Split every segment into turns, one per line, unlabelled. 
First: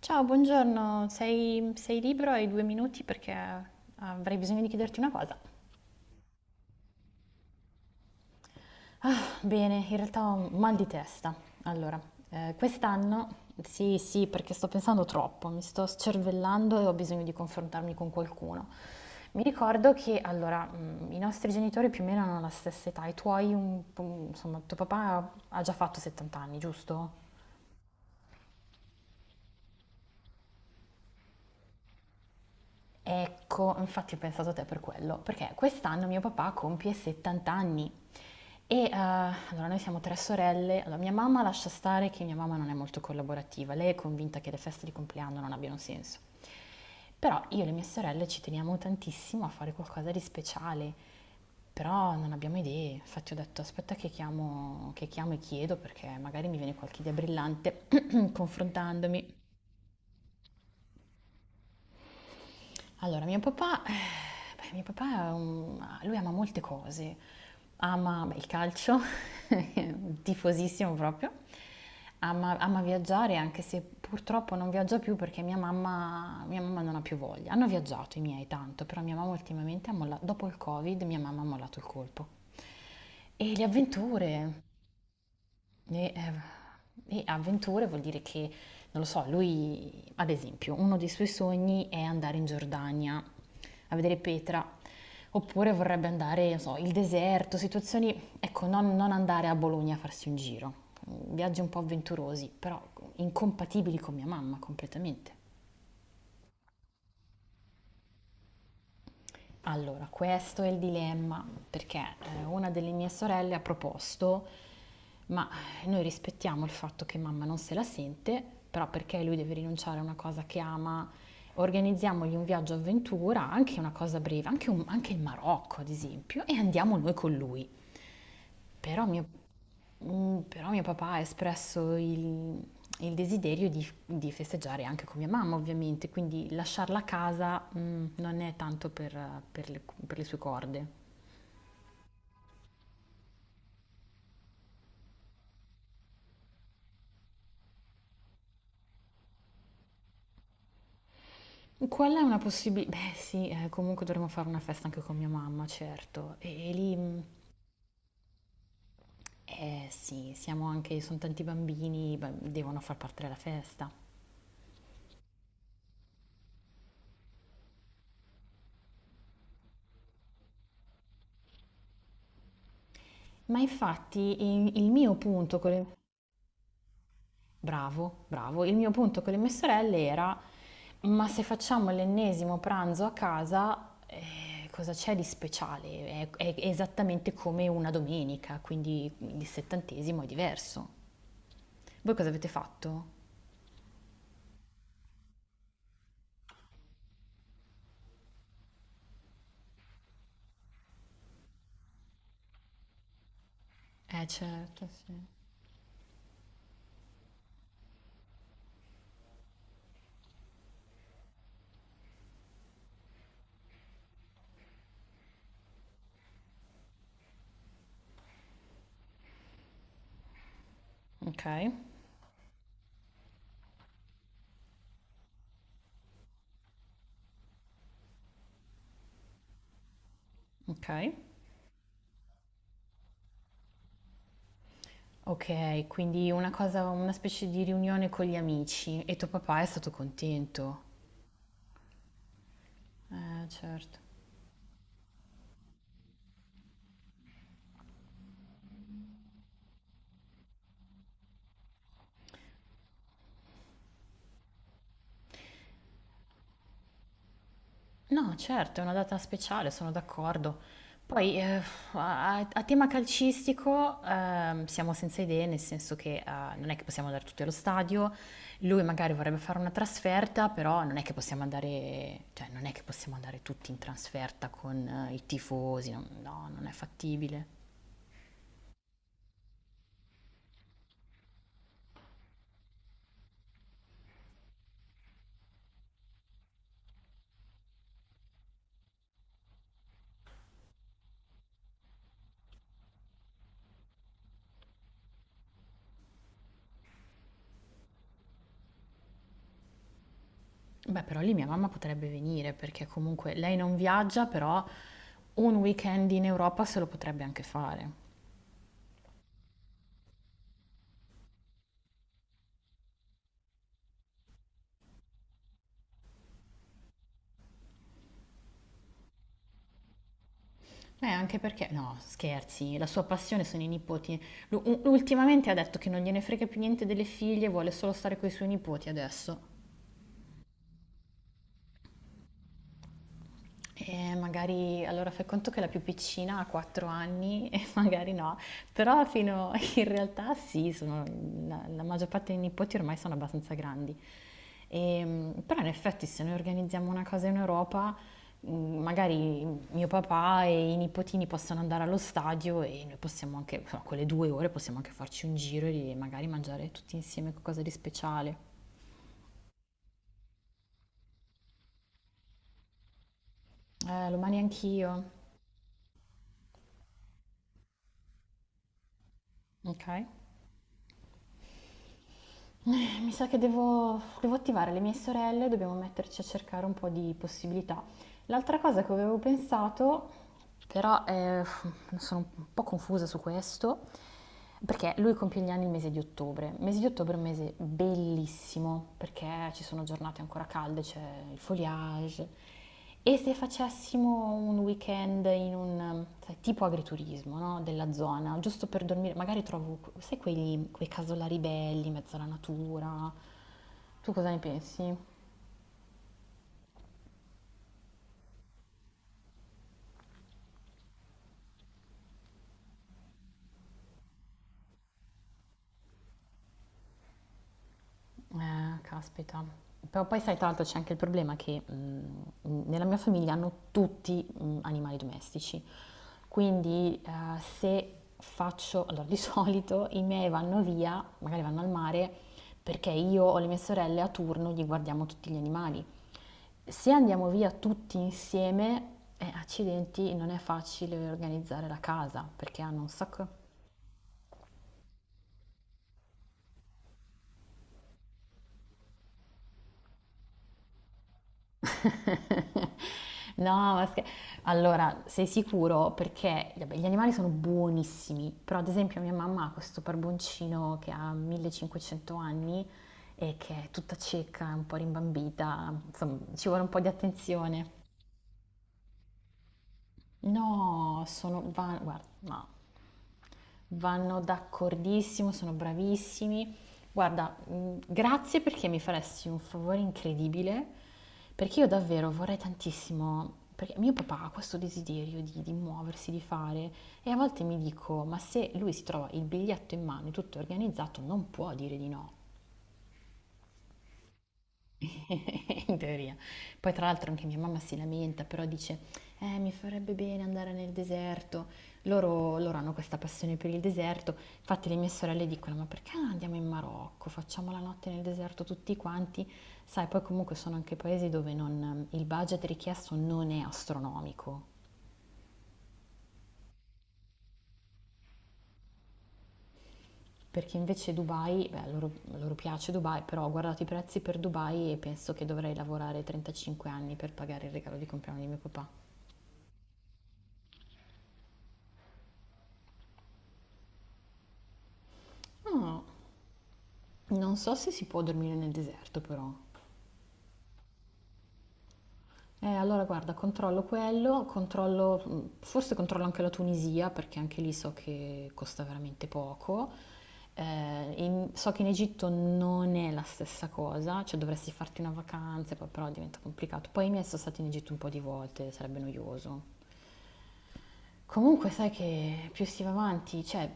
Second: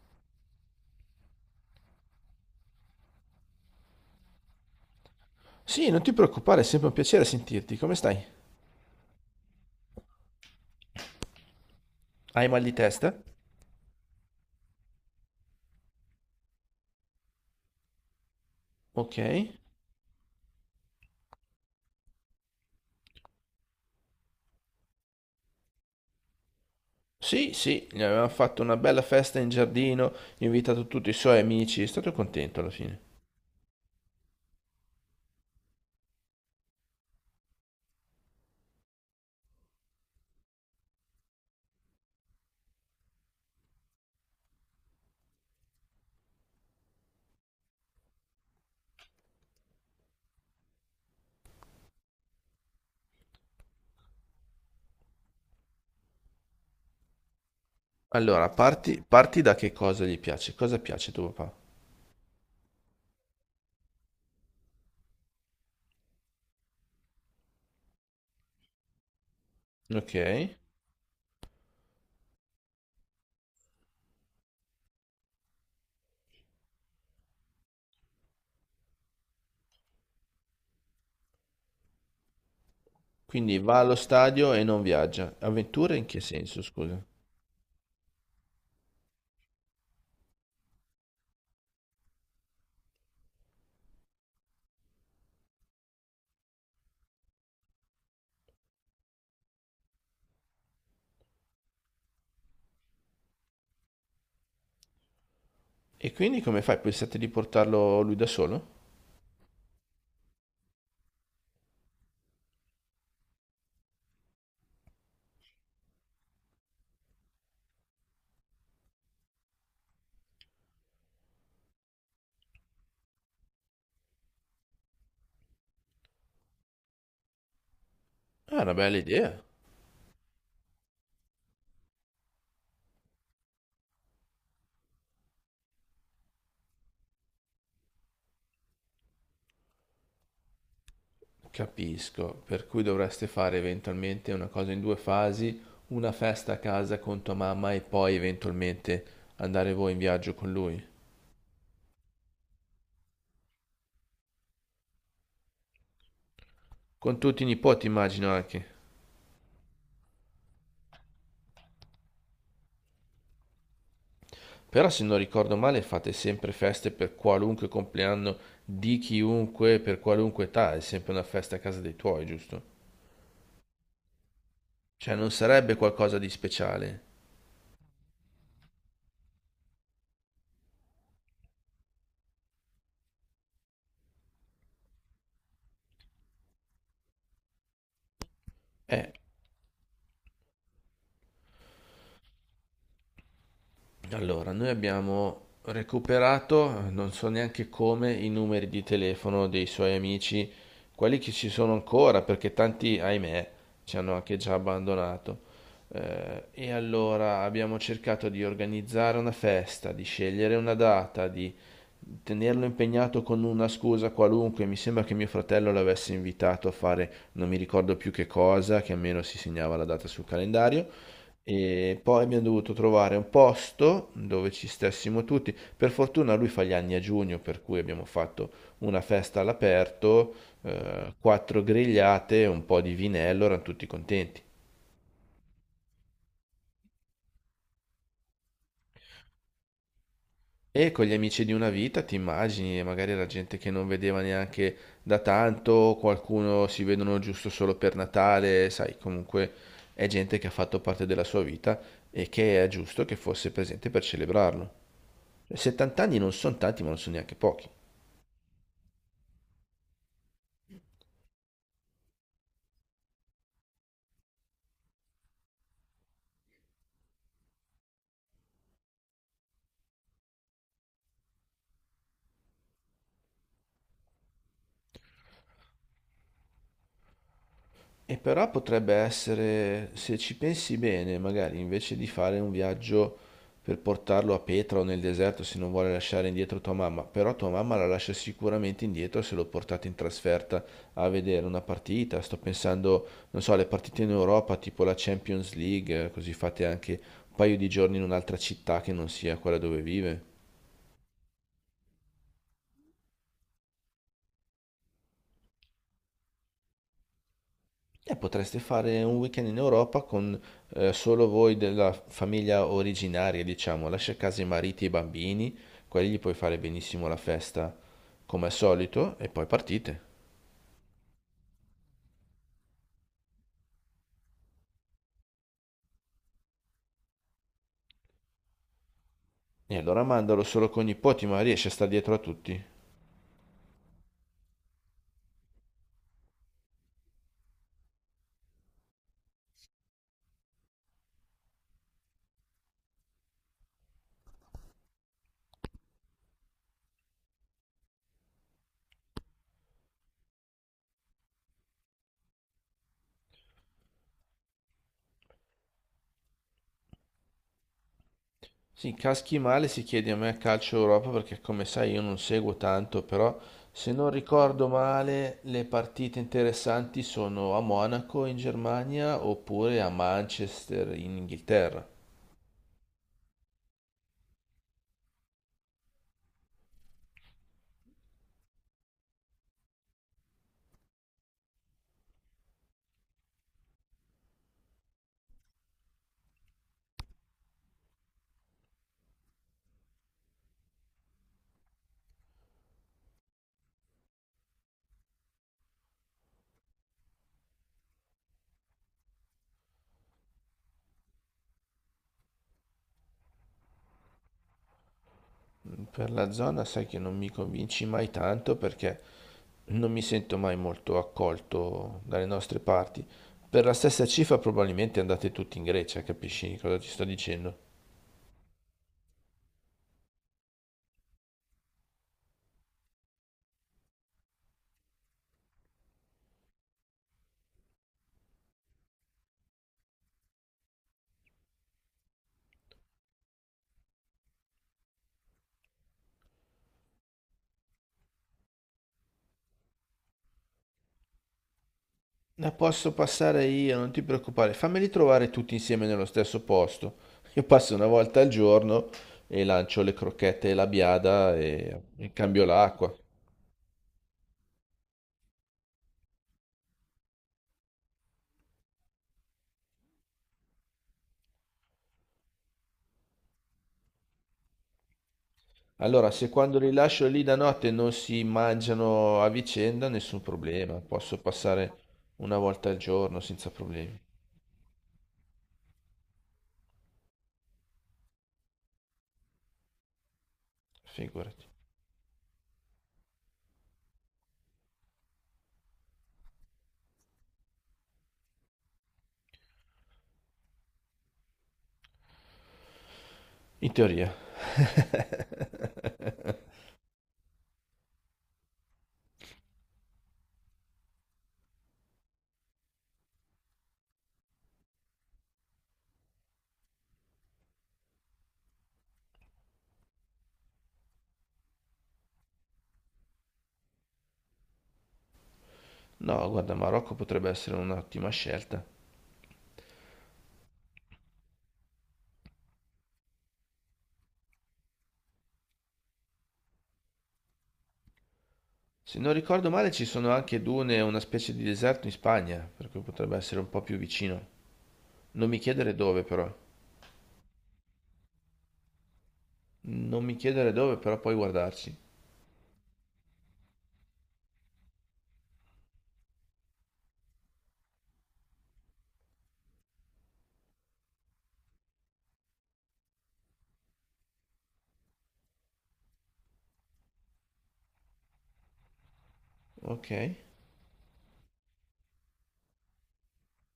Ciao, buongiorno, sei libero? Hai due minuti perché avrei bisogno di chiederti una cosa.
Sì, non ti preoccupare, è sempre un piacere sentirti. Come stai?
Bene, in realtà ho un mal di testa. Allora,
Hai mal di testa?
quest'anno, sì, sì, perché sto pensando troppo, mi sto scervellando e ho bisogno di confrontarmi con qualcuno. Mi
Ok.
ricordo che, allora, i nostri genitori più o meno hanno la stessa età, i tuoi, un po', insomma, tuo papà ha già fatto 70 anni, giusto?
Sì, sì, gli avevamo fatto una bella festa in giardino, invitato tutti i suoi amici, è stato contento alla fine.
Ecco, infatti ho pensato a te per quello, perché quest'anno mio papà compie 70 anni e allora noi siamo tre sorelle, allora mia mamma lascia stare che mia mamma non è molto collaborativa, lei è convinta che le feste di compleanno non abbiano senso, però io e le mie sorelle ci teniamo tantissimo a fare qualcosa di speciale, però non abbiamo idee, infatti ho detto aspetta che chiamo e chiedo perché magari mi viene qualche idea brillante
Allora, parti,
confrontandomi.
parti da che cosa gli piace, cosa piace a tuo papà?
Allora, mio papà, beh, mio papà è un- lui ama molte cose. Ama beh, il calcio,
Ok.
tifosissimo proprio. Ama viaggiare, anche se purtroppo non viaggia più perché mia mamma non ha più voglia. Hanno viaggiato i miei tanto, però mia mamma ultimamente ha mollato, dopo il Covid, mia mamma ha mollato il colpo. E
Quindi
le
va allo
avventure.
stadio e non viaggia. Avventure in
E,
che senso, scusa?
eh, e avventure vuol dire che, non lo so, lui, ad esempio, uno dei suoi sogni è andare in Giordania a vedere Petra, oppure vorrebbe andare, non so, il deserto, situazioni, ecco, non andare a Bologna a farsi un giro, viaggi un po' avventurosi, però incompatibili con mia mamma completamente.
E quindi come fai? Pensate di portarlo lui da solo?
Allora, questo è il dilemma, perché una delle mie sorelle ha proposto, ma noi rispettiamo il fatto che mamma non se la sente, però perché lui deve rinunciare a una cosa che ama, organizziamogli un viaggio avventura, anche una cosa breve, anche il Marocco ad esempio, e andiamo noi con lui.
È una bella
Però mio
idea.
Però mio papà ha espresso il desiderio di festeggiare anche con mia mamma, ovviamente, quindi lasciarla a casa, non è tanto per per le sue corde.
Capisco, per cui dovreste fare eventualmente una cosa in due fasi, una festa a casa con tua mamma e poi eventualmente andare voi in viaggio con lui.
Quella è una possibilità. Beh, sì, comunque dovremmo fare una festa anche con mia mamma, certo. E lì,
Con tutti i nipoti immagino anche.
eh sì, siamo anche, sono tanti bambini, beh, devono far parte della festa.
Però se non ricordo male fate sempre feste per qualunque compleanno di chiunque, per qualunque età, è sempre una festa a casa dei tuoi, giusto?
Ma infatti il mio
Cioè non
punto con
sarebbe
le
qualcosa di speciale.
Bravo, bravo. Il mio punto con le mie sorelle era, ma se facciamo l'ennesimo pranzo a casa, cosa c'è di speciale? È esattamente come una domenica, quindi
Eh,
il settantesimo è diverso. Voi cosa avete fatto?
Allora, noi abbiamo recuperato, non so neanche come, i numeri di telefono dei suoi amici, quelli che ci sono ancora, perché tanti, ahimè, ci hanno anche già
Certo, sì.
abbandonato. E allora abbiamo cercato di organizzare una festa, di scegliere una data, di tenerlo impegnato con una scusa qualunque. Mi sembra che mio fratello l'avesse invitato a fare non mi ricordo più che cosa, che almeno si segnava la data sul calendario.
Ok,
E poi abbiamo dovuto trovare un posto dove ci stessimo tutti. Per fortuna lui fa gli anni a giugno, per cui abbiamo fatto una festa all'aperto,
ok.
quattro grigliate, un po' di vinello, erano tutti contenti.
Ok, quindi una cosa, una specie di riunione con gli amici e tuo papà è stato contento.
E con gli amici di una vita, ti immagini, magari era gente che non
Certo.
vedeva neanche da tanto, qualcuno si vedono giusto solo per Natale, sai, comunque è gente che ha fatto parte della sua vita e che è giusto che fosse presente per celebrarlo. 70 anni non sono tanti, ma non sono neanche pochi.
No, certo, è una data speciale, sono d'accordo. Poi, a tema calcistico, siamo senza idee, nel senso che non è che possiamo andare tutti allo stadio, lui magari vorrebbe fare una trasferta, però non è che possiamo andare, cioè, non è che possiamo andare tutti in trasferta con i tifosi, no, no, non è fattibile.
E però potrebbe essere, se ci pensi bene, magari invece di fare un viaggio per portarlo a Petra o nel deserto se non vuole lasciare indietro tua mamma, però tua mamma la lascia sicuramente indietro se lo portate in trasferta a vedere una partita. Sto pensando, non so, alle partite in Europa, tipo la Champions League, così fate anche un paio di giorni in un'altra città che non sia quella dove vive.
Beh, però lì mia mamma potrebbe venire, perché comunque lei non viaggia, però un weekend in Europa se lo potrebbe anche fare.
E potreste fare un weekend in Europa con solo voi della famiglia originaria, diciamo. Lascia a casa i mariti e i bambini, quelli gli puoi fare benissimo la festa come al solito e poi partite.
Anche perché, no, scherzi, la sua passione sono i nipoti. Ultimamente ha detto che non gliene frega più niente delle figlie, vuole solo stare con i suoi nipoti adesso.
E allora mandalo solo con i nipoti, ma riesce a stare dietro a tutti.
Magari allora fai conto che la più piccina ha 4 anni e magari no, però fino in realtà sì, la maggior parte dei nipoti ormai sono abbastanza grandi. Però in effetti se noi organizziamo una cosa in Europa, mh, magari mio papà e i nipotini possono andare allo stadio e noi possiamo anche, insomma, quelle due ore possiamo anche farci un giro e magari mangiare tutti insieme qualcosa di speciale.
Sì, caschi male si chiede a me a calcio Europa perché come sai io non seguo tanto, però se non
Lo mani
ricordo
anch'io,
male le partite interessanti sono a Monaco in Germania oppure
ok?
a Manchester in Inghilterra.
Mi sa che devo attivare le mie sorelle, dobbiamo metterci a cercare un po' di possibilità. L'altra cosa che avevo pensato, però sono un po' confusa su questo, perché lui compie gli anni il mese di ottobre. Il mese di ottobre è un mese bellissimo, perché ci sono giornate ancora calde, c'è il foliage. E se facessimo un weekend in un, sai, tipo agriturismo, no? Della zona, giusto per dormire, magari trovo, sai, quei casolari belli, in mezzo alla natura. Tu cosa ne pensi?
Per la zona sai che non mi convinci mai tanto perché non mi sento mai molto accolto dalle nostre parti. Per la stessa cifra probabilmente andate tutti in Grecia, capisci cosa ti sto dicendo?
Caspita. Però poi sai, tra l'altro c'è anche il problema che nella mia famiglia hanno tutti animali domestici, quindi se faccio, allora di solito i miei vanno via, magari vanno al mare, perché io o le mie sorelle a turno gli guardiamo tutti gli animali. Se andiamo via tutti insieme, accidenti, non è facile organizzare la casa,
La
perché hanno un
posso
sacco.
passare io, non ti preoccupare, fammeli trovare tutti insieme nello stesso posto. Io passo una volta al giorno e lancio le crocchette e la biada e cambio l'acqua.
No, ma scher- allora sei sicuro? Perché vabbè, gli animali sono buonissimi, però ad esempio mia mamma ha questo barboncino che ha 1.500 anni e che è tutta cieca, un po' rimbambita,
Allora,
insomma
se
ci
quando
vuole un
li
po' di
lascio lì da
attenzione.
notte non si mangiano a vicenda, nessun problema. Posso passare
Guarda,
una
no,
volta al giorno senza problemi.
vanno d'accordissimo, sono bravissimi. Guarda, grazie perché mi faresti un favore incredibile,
Figurati.
perché io davvero vorrei tantissimo, perché mio papà ha questo desiderio di muoversi, di fare, e a volte mi dico, ma se lui si trova il biglietto in mano e tutto è organizzato, non può dire di no.
In teoria.
In teoria. Poi tra l'altro anche mia mamma si lamenta, però dice, mi farebbe bene andare nel deserto. Loro hanno questa passione per il deserto, infatti le mie sorelle dicono, ma perché non andiamo in Marocco? Facciamo la notte nel deserto tutti quanti. Sai, poi comunque sono anche paesi dove il budget richiesto non è astronomico,
No, guarda, Marocco potrebbe essere un'ottima scelta.
perché invece Dubai, beh, loro piace Dubai, però ho guardato i prezzi per Dubai e penso che dovrei lavorare 35 anni per pagare il regalo di compleanno di mio papà.
Se non ricordo male, ci sono anche dune, e una specie di deserto in Spagna, per cui potrebbe essere un po' più vicino. Non mi chiedere
No.
dove, però.
Non so se si può dormire nel deserto però.
Non mi chiedere dove, però puoi guardarci.
Allora guarda, controllo quello, controllo, forse controllo anche la Tunisia perché anche lì so che costa veramente poco. So che in Egitto non è la stessa cosa, cioè dovresti farti una vacanza, poi però diventa complicato. Poi i miei sono stati in Egitto un po' di volte, sarebbe noioso.
Ok?
Comunque sai che più si va avanti, cioè,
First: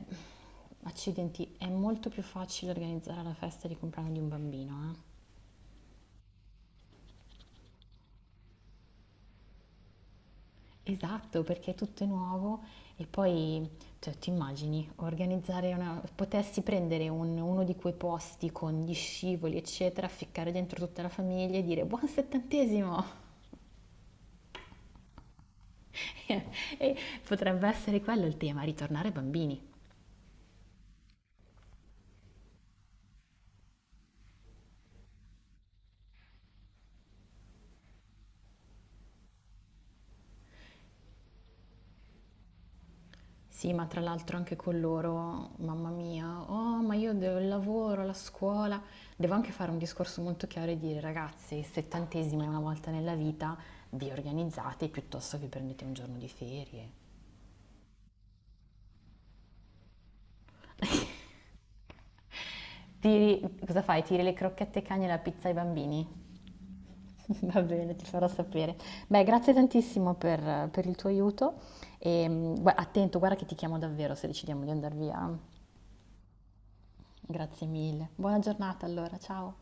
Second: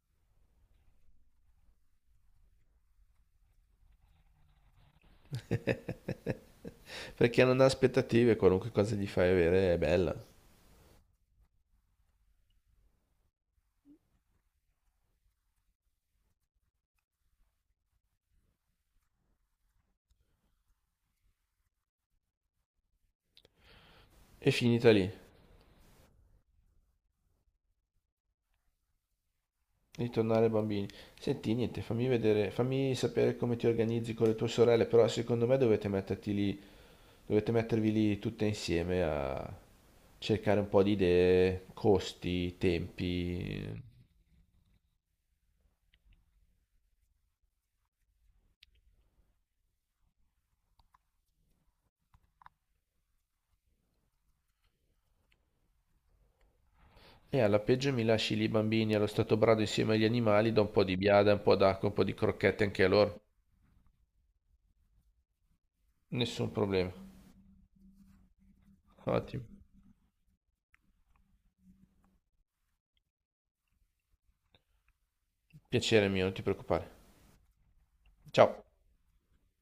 accidenti, è molto più facile organizzare la festa di compleanno di un bambino, eh.
Perché non ha aspettative, qualunque cosa gli fai avere è bella.
Esatto, perché è tutto è nuovo e poi, cioè, ti immagini organizzare una... potessi prendere uno di quei posti con gli scivoli, eccetera, ficcare dentro tutta la famiglia e dire buon settantesimo!
È finita lì.
E potrebbe essere quello il tema, ritornare bambini.
Ritornare bambini. Senti, niente, fammi vedere, fammi sapere come ti organizzi con le tue sorelle, però secondo me dovete metterti lì, dovete mettervi lì tutte insieme a cercare un po' di idee, costi,
Sì,
tempi.
ma tra l'altro anche con loro, mamma mia, oh, ma io devo il lavoro, la scuola. Devo anche fare un discorso molto chiaro e dire, ragazzi, il settantesimo è una volta nella vita, vi organizzate piuttosto che prendete un giorno di ferie.
E alla peggio mi lasci lì i bambini allo stato brado insieme agli animali, do un po' di biada, un po' d'acqua, un po' di crocchette anche a loro.
Tiri, cosa fai? Tiri le crocchette ai cani e la pizza ai bambini?
Nessun problema.
Va bene, ti farò sapere. Beh,
Ottimo.
grazie tantissimo per il tuo aiuto e attento, guarda che ti chiamo davvero se decidiamo di andare via.
Piacere mio, non ti preoccupare.
Grazie mille. Buona
Ciao.
giornata allora, ciao.